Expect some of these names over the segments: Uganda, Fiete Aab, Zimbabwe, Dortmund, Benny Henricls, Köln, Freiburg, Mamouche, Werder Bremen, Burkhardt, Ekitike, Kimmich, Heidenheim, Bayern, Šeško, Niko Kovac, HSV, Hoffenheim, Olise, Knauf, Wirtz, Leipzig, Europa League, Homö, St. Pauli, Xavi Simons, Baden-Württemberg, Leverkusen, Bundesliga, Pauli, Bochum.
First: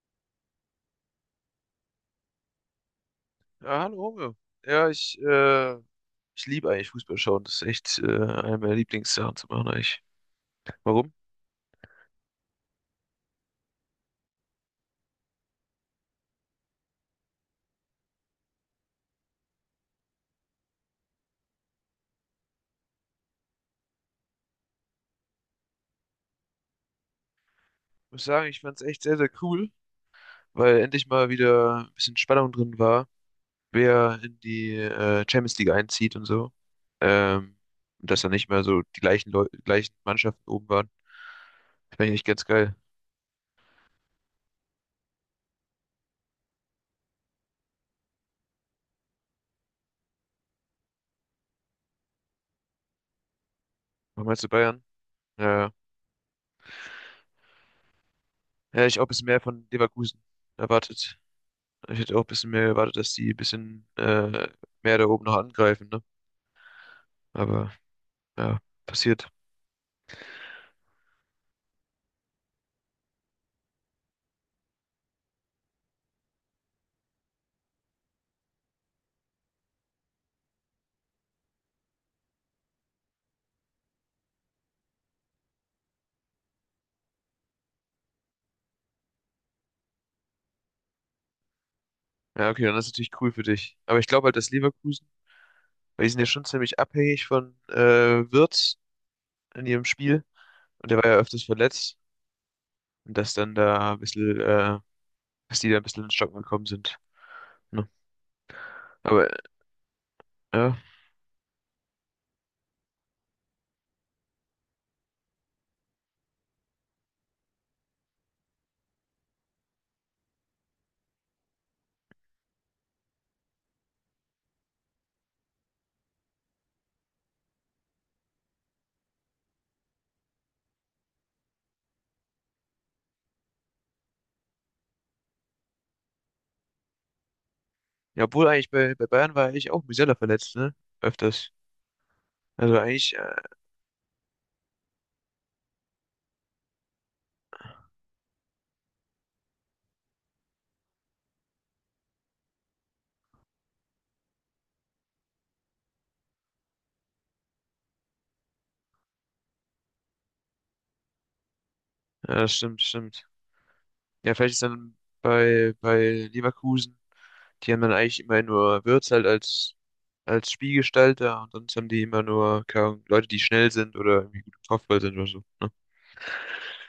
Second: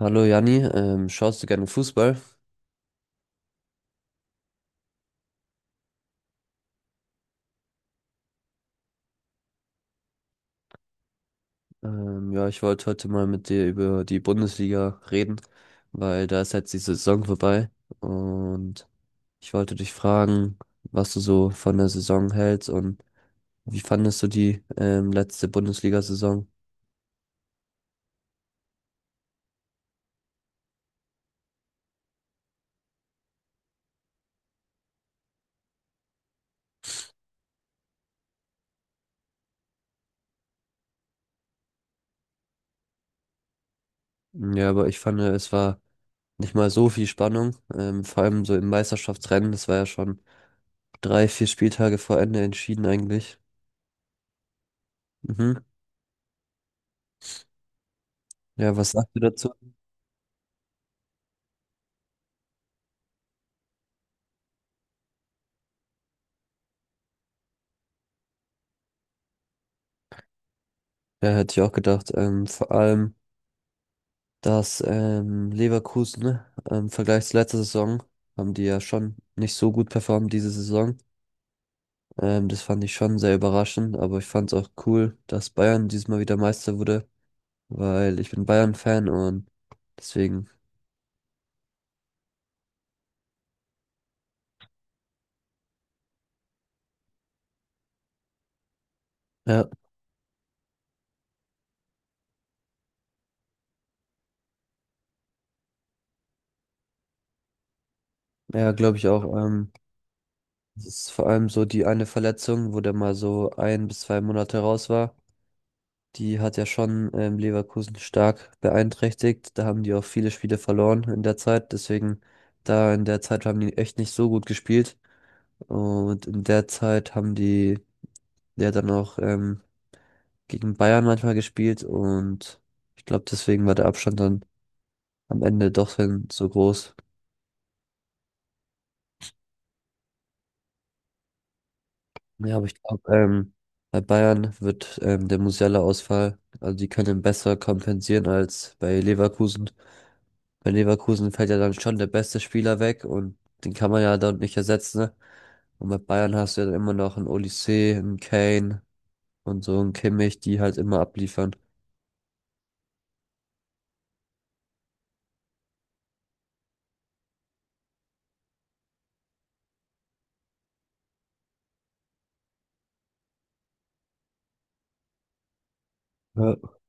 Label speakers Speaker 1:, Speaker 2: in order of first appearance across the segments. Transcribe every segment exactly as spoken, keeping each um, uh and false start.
Speaker 1: Hallo Janni, ähm, schaust du gerne Fußball?
Speaker 2: Ja, hallo Homö. Ja, ich, äh, Ich liebe eigentlich Fußball schauen. Das ist echt äh, eine meiner Lieblingssachen zu machen eigentlich. Warum?
Speaker 1: Ähm, ja, ich wollte heute mal mit dir über die Bundesliga reden, weil da ist jetzt die Saison vorbei und ich wollte dich fragen, was du so von der Saison hältst und wie fandest du die ähm, letzte Bundesliga-Saison?
Speaker 2: Ich muss sagen, ich fand es echt sehr, sehr cool, weil endlich mal wieder ein bisschen Spannung drin war, wer in die äh, Champions League einzieht und so. Ähm, und dass dann nicht mehr so die gleichen Leu gleichen Mannschaften oben waren. Das fand ich echt ganz geil.
Speaker 1: Ja, aber ich fand, es war nicht mal so viel Spannung, ähm, vor allem so im Meisterschaftsrennen, das war ja schon drei, vier Spieltage vor Ende entschieden eigentlich.
Speaker 2: Was meinst du Bayern?
Speaker 1: Mhm.
Speaker 2: Ja,
Speaker 1: Ja,
Speaker 2: hätte
Speaker 1: was
Speaker 2: ich auch ein
Speaker 1: sagst du
Speaker 2: bisschen mehr
Speaker 1: dazu?
Speaker 2: von Leverkusen erwartet. Ich hätte auch ein bisschen mehr erwartet, dass die ein bisschen äh, mehr da oben noch angreifen, ne? Aber. Ja, passiert.
Speaker 1: Ja, hätte ich auch gedacht. Ähm, vor allem dass ähm, Leverkusen ähm, im Vergleich zur letzten Saison haben die ja schon nicht so gut performt diese Saison. Ähm, das fand ich schon sehr überraschend, aber ich fand es auch cool, dass Bayern diesmal wieder Meister wurde, weil ich bin Bayern-Fan und deswegen,
Speaker 2: Ja, okay, dann ist natürlich cool für dich. Aber ich glaube halt, dass Leverkusen, weil die sind ja schon ziemlich abhängig von äh, Wirtz in
Speaker 1: ja,
Speaker 2: ihrem Spiel. Und der war ja öfters verletzt. Und dass dann da ein bisschen, äh, dass die da ein bisschen ins Stocken gekommen sind. Ne?
Speaker 1: ja, glaube ich auch.
Speaker 2: Aber
Speaker 1: Ähm,
Speaker 2: ja,
Speaker 1: es ist vor allem so die eine Verletzung, wo der mal so ein bis zwei Monate raus war. Die hat ja schon ähm, Leverkusen stark beeinträchtigt. Da haben die auch viele Spiele verloren in der Zeit. Deswegen, da in der Zeit haben die echt nicht so gut gespielt. Und in der Zeit haben die ja dann auch ähm, gegen Bayern manchmal gespielt. Und ich glaube, deswegen war der Abstand dann am Ende doch dann so groß.
Speaker 2: ja, obwohl eigentlich bei, bei Bayern war eigentlich auch Musiala verletzt, ne? Öfters.
Speaker 1: Ja, aber ich
Speaker 2: Also
Speaker 1: glaube,
Speaker 2: eigentlich, äh,
Speaker 1: ähm, bei Bayern wird ähm, der Musiala-Ausfall, also die können ihn besser kompensieren als bei Leverkusen. Bei Leverkusen fällt ja dann schon der beste Spieler weg und den kann man ja dort nicht ersetzen. Ne? Und bei Bayern hast du ja dann immer noch einen Olise, einen Kane und so einen Kimmich, die halt immer abliefern.
Speaker 2: ja, das stimmt, stimmt. Ja, vielleicht ist dann bei, bei Leverkusen, die haben dann eigentlich immer nur Wirtz halt als, als Spielgestalter und sonst haben die immer nur, keine Ahnung, Leute, die schnell sind oder irgendwie gut im Kopfball sind oder so. Ne?
Speaker 1: Ja.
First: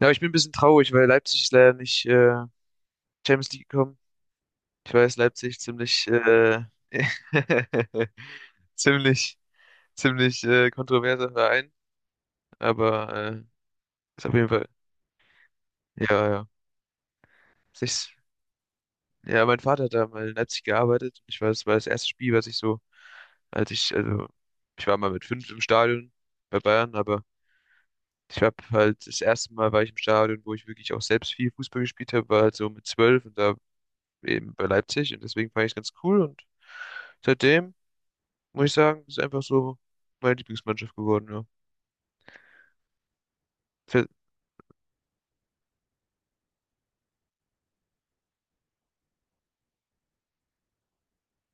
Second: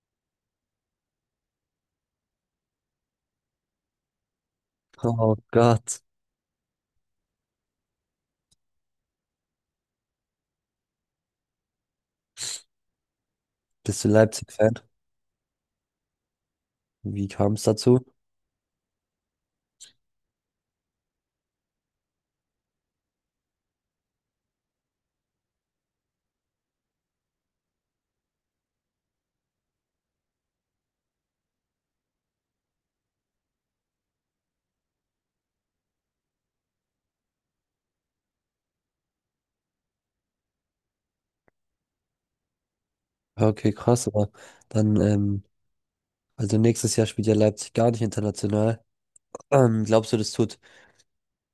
Speaker 2: Ja, aber ich bin ein bisschen traurig, weil Leipzig ist leider nicht äh, Champions League gekommen. Ich weiß,
Speaker 1: Oh
Speaker 2: Leipzig
Speaker 1: Gott,
Speaker 2: ziemlich, äh, ziemlich, ziemlich äh, kontroverser Verein, aber äh,
Speaker 1: bist du
Speaker 2: ist auf jeden Fall,
Speaker 1: Leipzig-Fan?
Speaker 2: ja, ja.
Speaker 1: Wie kam es dazu?
Speaker 2: Sich Ja, mein Vater hat da mal in Leipzig gearbeitet. Ich weiß, es war das erste Spiel, was ich so, als ich, also, ich war mal mit fünf im Stadion bei Bayern, aber ich habe halt, das erste Mal war ich im Stadion, wo ich wirklich auch selbst viel Fußball gespielt habe, war halt so mit zwölf und da eben bei Leipzig und deswegen fand ich es ganz cool und seitdem, muss ich sagen, ist einfach so meine Lieblingsmannschaft geworden, ja.
Speaker 1: Ja, okay, krass,
Speaker 2: Fe-
Speaker 1: aber dann, ähm, also nächstes Jahr spielt ja Leipzig gar nicht international. Ähm, glaubst du, das tut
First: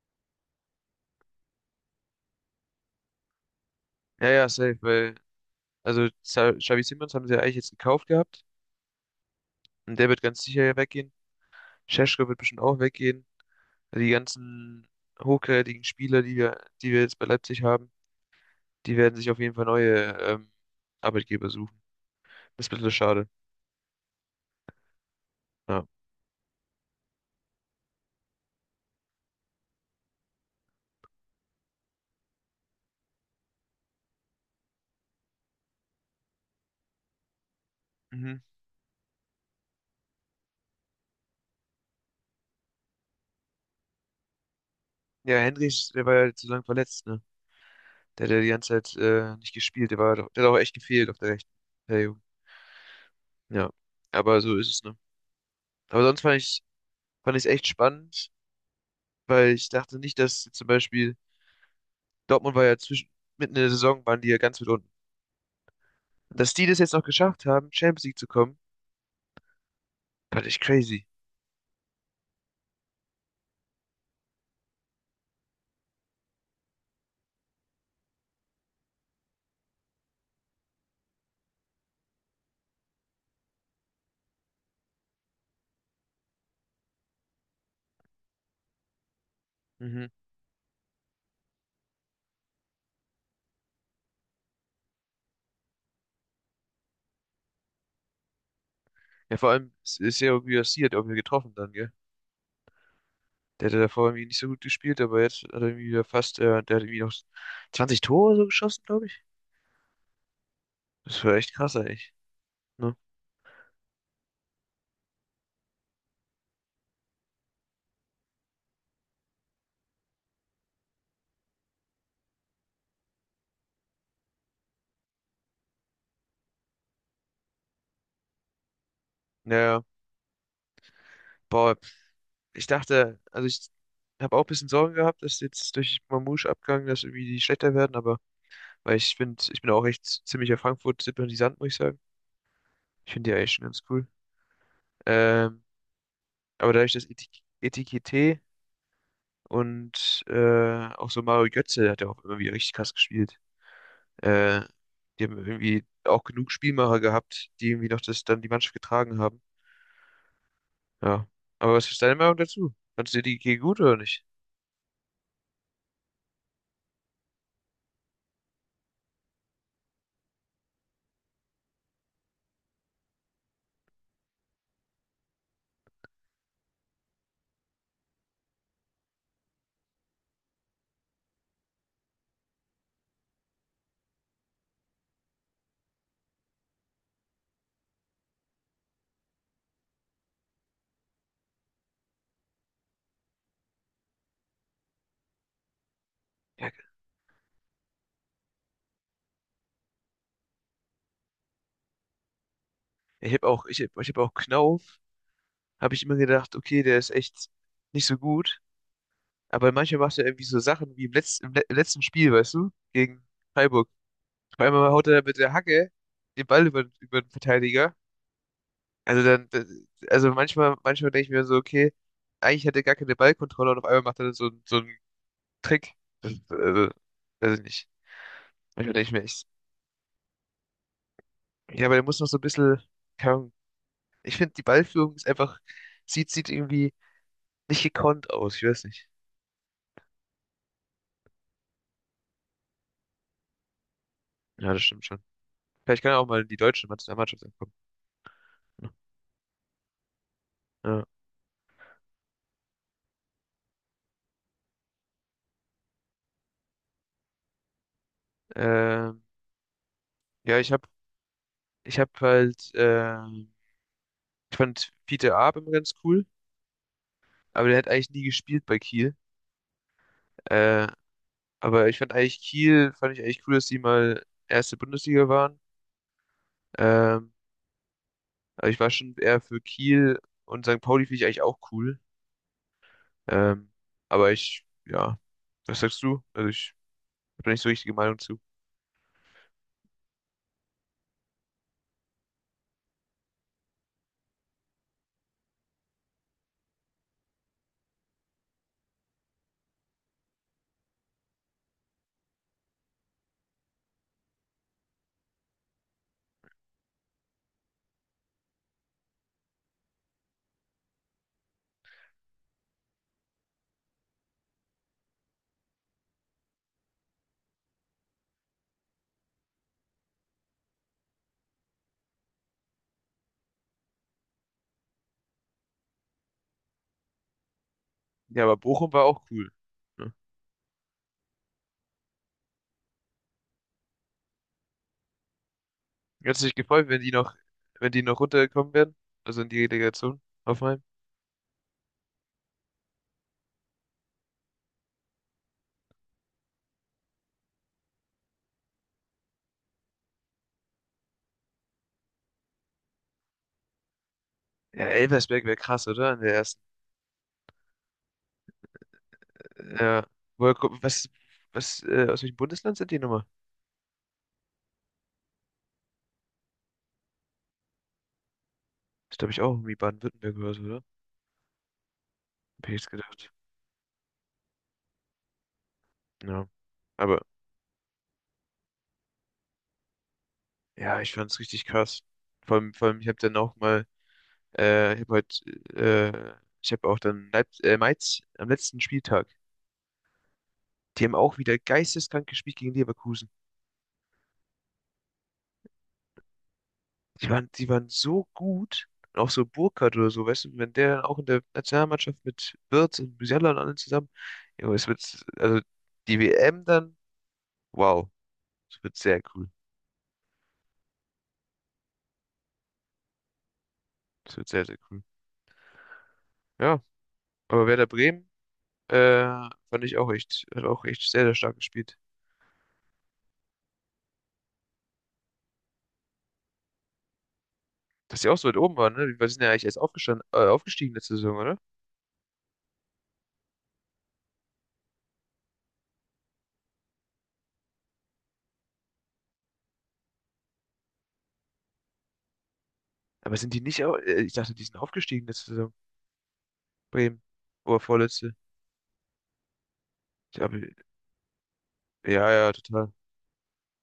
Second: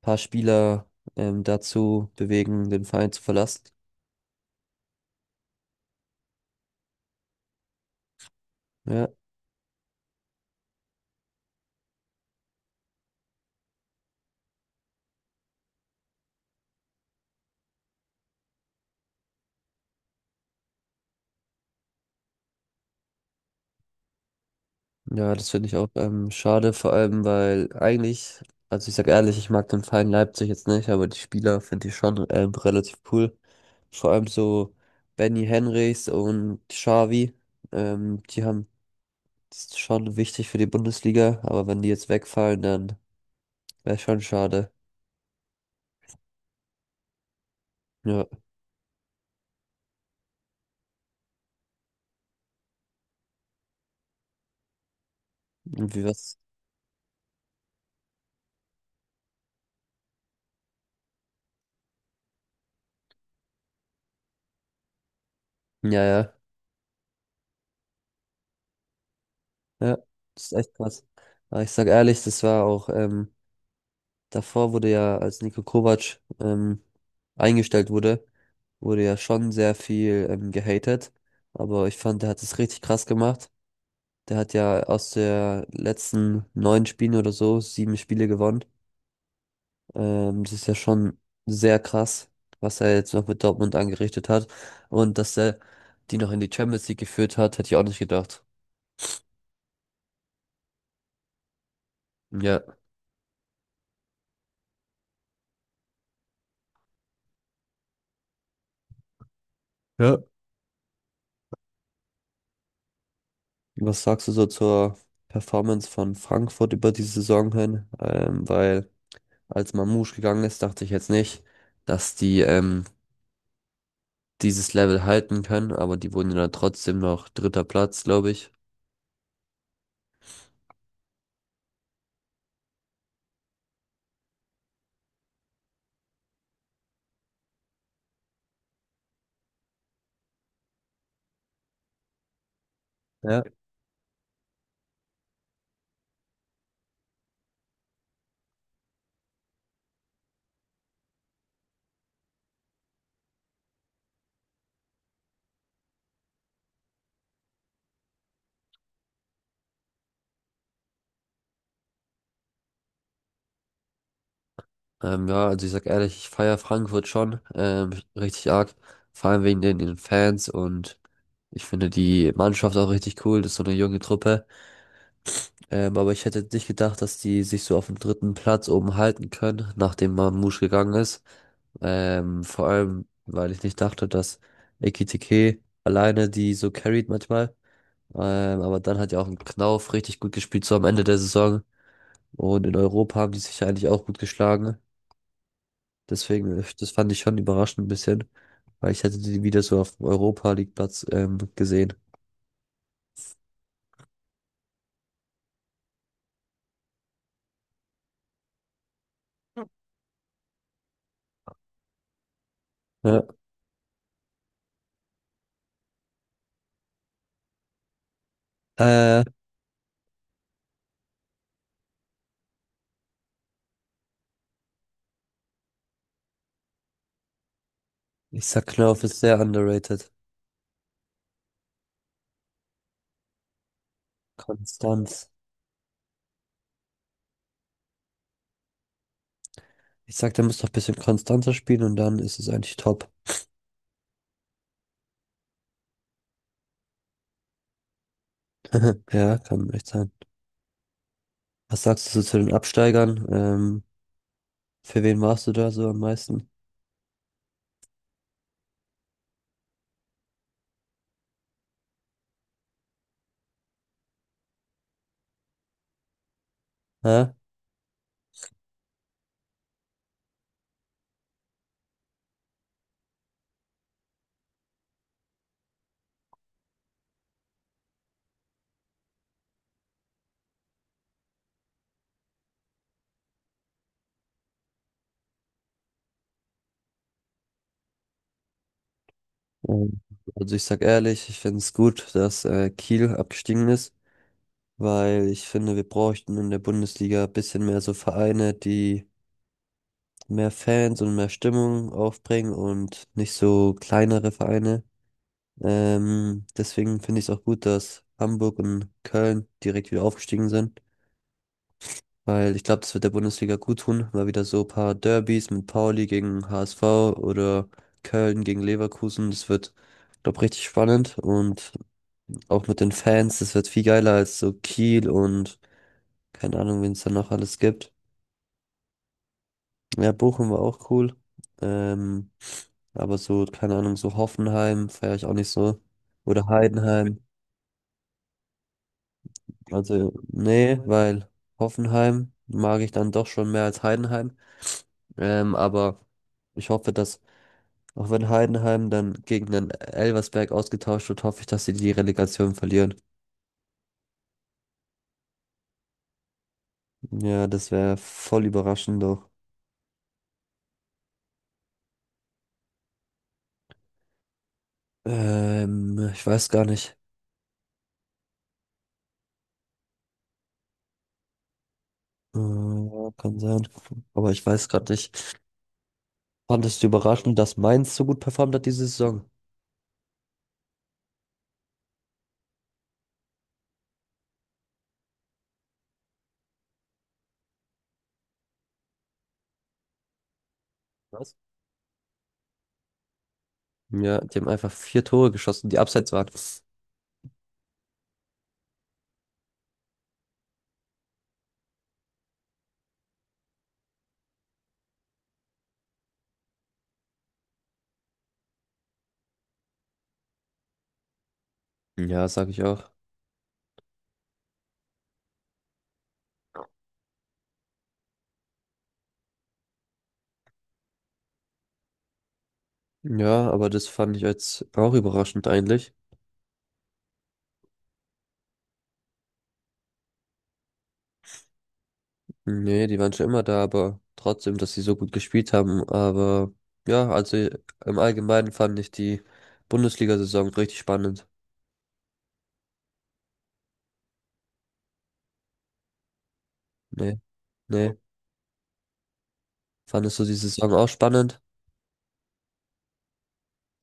Speaker 1: ein paar Spieler ähm, dazu bewegen, den Verein zu verlassen?
Speaker 2: Ja, ja, safe, weil, also, Xa- Xavi Simons haben sie ja eigentlich jetzt gekauft gehabt
Speaker 1: Ja.
Speaker 2: und der wird ganz sicher ja weggehen. Šeško wird bestimmt auch weggehen. Die ganzen hochkarätigen Spieler, die wir, die wir jetzt bei Leipzig haben, die werden sich auf jeden Fall neue ähm, Arbeitgeber suchen. Das ist ein bisschen schade.
Speaker 1: Ja, das finde ich
Speaker 2: Ja.
Speaker 1: auch ähm, schade, vor allem, weil eigentlich, also ich sag ehrlich, ich mag den Verein Leipzig jetzt nicht, aber die Spieler finde ich schon ähm, relativ cool. Vor allem so Benny Henrichs und Xavi, ähm,
Speaker 2: Mhm.
Speaker 1: die haben das ist schon wichtig für die Bundesliga, aber wenn die jetzt wegfallen, dann wäre schon schade.
Speaker 2: Ja, Henrich, der war ja zu lang verletzt, ne?
Speaker 1: Ja,
Speaker 2: Der hat ja die ganze Zeit äh, nicht gespielt. Der war, doch- der hat auch echt gefehlt auf der rechten. Der Ja. Aber so ist es, ne?
Speaker 1: irgendwie
Speaker 2: Aber sonst fand
Speaker 1: was.
Speaker 2: ich, fand ich es echt spannend, weil ich dachte nicht, dass zum Beispiel Dortmund war ja zwischen, mitten in der Saison waren die ja ganz weit unten.
Speaker 1: Ja, ja,
Speaker 2: Und dass die das jetzt noch geschafft haben, Champions League zu kommen,
Speaker 1: ja, das
Speaker 2: fand
Speaker 1: ist
Speaker 2: ich
Speaker 1: echt krass.
Speaker 2: crazy.
Speaker 1: Aber ich sag ehrlich, das war auch ähm, davor wurde ja, als Niko Kovac ähm, eingestellt wurde, wurde ja schon sehr viel ähm, gehatet. Aber ich fand, der hat es richtig krass gemacht. Der hat ja aus der letzten neun Spielen oder so sieben Spiele gewonnen.
Speaker 2: Mhm.
Speaker 1: Ähm, das ist ja schon sehr krass, was er jetzt noch mit Dortmund angerichtet hat. Und dass er die noch in die Champions League geführt hat, hätte ich auch nicht gedacht.
Speaker 2: Ja, vor allem es ist ja irgendwie passiert, irgendwie getroffen dann, gell?
Speaker 1: Ja.
Speaker 2: Der hatte davor irgendwie nicht so gut gespielt, aber jetzt hat er irgendwie wieder fast, äh, der hat irgendwie noch zwanzig Tore so geschossen, glaube ich.
Speaker 1: Ja.
Speaker 2: Das war echt krass eigentlich. Ne?
Speaker 1: Was sagst du so zur Performance von Frankfurt über die Saison hin? Ähm, weil als Mamouche gegangen ist, dachte ich jetzt nicht, dass die ähm, dieses Level halten können, aber die wurden ja dann trotzdem noch dritter Platz, glaube ich.
Speaker 2: Naja, boah, ich dachte, also ich habe auch ein bisschen Sorgen gehabt, dass jetzt durch Mamouche Abgang, dass irgendwie die schlechter werden, aber weil ich finde, ich bin auch echt ziemlicher Frankfurt-Sympathisant, muss ich sagen. Ich finde die
Speaker 1: Ja.
Speaker 2: eigentlich schon ganz cool. Ähm, aber dadurch, dass Etik Etikette und äh, auch so Mario Götze hat ja auch immer wieder richtig krass gespielt. Äh, Die haben irgendwie auch genug Spielmacher gehabt, die irgendwie noch das dann die Mannschaft getragen haben. Ja. Aber was ist deine Meinung dazu? Fandst du die G gut oder nicht?
Speaker 1: Ähm, ja, also ich sag ehrlich, ich feiere Frankfurt schon ähm, richtig arg, vor allem wegen den, den Fans und ich finde die Mannschaft auch richtig cool, das ist so eine junge Truppe. Ähm, aber ich hätte nicht gedacht, dass die sich so auf dem dritten Platz oben halten können, nachdem Mamouche gegangen ist. Ähm, vor allem, weil ich nicht dachte, dass Ekitike alleine die so carried manchmal. Ähm, aber dann hat ja auch ein Knauf richtig gut gespielt, so am Ende der Saison. Und in Europa haben die sich ja eigentlich auch gut geschlagen. Deswegen, äh,
Speaker 2: Ja,
Speaker 1: das fand ich schon überraschend ein bisschen, weil ich hätte die wieder so auf dem Europa League Platz ähm, gesehen.
Speaker 2: ich habe auch, ich hab, ich hab auch Knauf, habe ich immer gedacht, okay, der ist echt nicht so gut. Aber manchmal macht er irgendwie so Sachen wie im, Letz-, im, le- im letzten Spiel, weißt du,
Speaker 1: Ja.
Speaker 2: gegen Freiburg. Auf einmal haut er mit der Hacke den Ball über, über den Verteidiger.
Speaker 1: Äh,
Speaker 2: Also dann, das- also manchmal, manchmal denke ich mir so, okay, eigentlich hat er gar keine Ballkontrolle und auf einmal macht er so, so einen Trick. Das, äh, weiß ich nicht.
Speaker 1: Ich sag,
Speaker 2: Manchmal
Speaker 1: Knauf
Speaker 2: denke ich
Speaker 1: ist
Speaker 2: mir
Speaker 1: sehr
Speaker 2: echt,
Speaker 1: underrated.
Speaker 2: ja, aber der muss noch so ein bisschen, keine Ahnung. Ich finde, die Ballführung ist
Speaker 1: Konstanz.
Speaker 2: einfach, sieht, sieht irgendwie nicht gekonnt aus. Ich weiß nicht.
Speaker 1: Ich sag, der muss noch ein bisschen konstanter spielen und dann ist es eigentlich top.
Speaker 2: Ja, das stimmt schon. Vielleicht kann er auch mal die deutsche Nationalmannschaft ankommen.
Speaker 1: Ja, kann echt sein.
Speaker 2: Ja,
Speaker 1: Was sagst du so zu den Absteigern? Ähm, für wen warst du da so am meisten?
Speaker 2: ähm, ja, ich habe ich hab halt, ähm, ich fand Fiete Aab immer ganz cool,
Speaker 1: Hä?
Speaker 2: aber der hat eigentlich nie gespielt bei Kiel. Äh, aber ich fand eigentlich Kiel, fand ich eigentlich cool, dass die mal erste Bundesliga waren. Ähm, Aber ich war schon eher für Kiel und Sankt Pauli finde ich eigentlich auch cool. Ähm, aber ich, ja, was sagst du? Also ich habe da nicht so richtige Meinung zu.
Speaker 1: Ähm, Also ich sag ehrlich, ich finde es gut, dass äh, Kiel abgestiegen ist, weil ich finde, wir bräuchten in der Bundesliga ein bisschen mehr so Vereine, die mehr Fans und mehr Stimmung aufbringen und nicht so kleinere Vereine. Ähm, deswegen finde ich es auch gut, dass Hamburg und Köln direkt wieder aufgestiegen sind, weil ich glaube, das wird der Bundesliga gut tun, mal wieder so ein paar Derbys mit Pauli gegen H S V oder Köln gegen Leverkusen, das wird, glaube richtig spannend und auch mit den Fans, das wird viel geiler als so Kiel und keine Ahnung, wen es da noch alles gibt.
Speaker 2: Ja, aber Bochum war auch cool.
Speaker 1: Ja,
Speaker 2: Ja.
Speaker 1: Bochum war auch cool. Ähm, aber so, keine Ahnung, so Hoffenheim feiere ich auch nicht so.
Speaker 2: Hättest du
Speaker 1: Oder
Speaker 2: dich gefreut, wenn die
Speaker 1: Heidenheim.
Speaker 2: noch, wenn die noch runtergekommen wären? Also in die
Speaker 1: Also,
Speaker 2: Relegation,
Speaker 1: nee,
Speaker 2: Hoffenheim?
Speaker 1: weil Hoffenheim mag ich dann doch schon mehr als Heidenheim. Ähm, aber ich hoffe, dass, auch wenn Heidenheim dann gegen den Elversberg ausgetauscht wird, hoffe ich, dass sie die Relegation verlieren.
Speaker 2: Ja, Elversberg wäre krass, oder? In der ersten.
Speaker 1: Ja, das wäre voll überraschend doch.
Speaker 2: Ja. Woher, ko- was, was, äh, aus welchem Bundesland sind die nochmal?
Speaker 1: Ähm, ich weiß gar nicht.
Speaker 2: Das glaube ich auch irgendwie Baden-Württemberg oder so, oder?
Speaker 1: Äh,
Speaker 2: Hab ich jetzt
Speaker 1: ja,
Speaker 2: gedacht.
Speaker 1: kann sein. Aber ich weiß gerade nicht.
Speaker 2: Ja.
Speaker 1: Fandest du
Speaker 2: Aber
Speaker 1: überraschend, dass Mainz so gut performt hat diese Saison?
Speaker 2: ja, ich fand's richtig krass. Vor allem, vor allem, ich habe dann auch mal. Äh, ich habe heute, äh, ich habe auch dann Leip äh, Mainz am letzten Spieltag. Die haben
Speaker 1: Was?
Speaker 2: auch wieder geisteskrank gespielt gegen Leverkusen.
Speaker 1: Ja, die haben einfach vier Tore geschossen, die abseits waren.
Speaker 2: Die waren, die waren so gut. Und auch so Burkhardt oder so, weißt du, wenn der dann auch in der Nationalmannschaft mit Wirtz und Musiala und allen zusammen, ja, es wird, also die W M dann, wow, es wird sehr cool.
Speaker 1: Ja, sag ich auch.
Speaker 2: Es wird sehr, sehr cool. Ja, aber Werder Bremen, äh, fand ich auch echt, hat auch echt sehr, sehr stark gespielt.
Speaker 1: Ja, aber das fand ich jetzt auch überraschend eigentlich.
Speaker 2: Dass sie auch so weit oben waren, ne? Wir sind ja eigentlich erst aufgestanden, äh, aufgestiegen letzte Saison, oder?
Speaker 1: Nee, die waren schon immer da, aber trotzdem, dass sie so gut gespielt haben. Aber ja, also im Allgemeinen fand ich die Bundesliga-Saison richtig spannend.
Speaker 2: Aber sind die nicht auch? äh, Ich dachte, die sind aufgestiegen letzte Saison.
Speaker 1: Nee,
Speaker 2: Bremen. Oder
Speaker 1: nee.
Speaker 2: vorletzte.
Speaker 1: Fandest du die
Speaker 2: Ich hab,
Speaker 1: Saison auch spannend?
Speaker 2: ja, ja, total.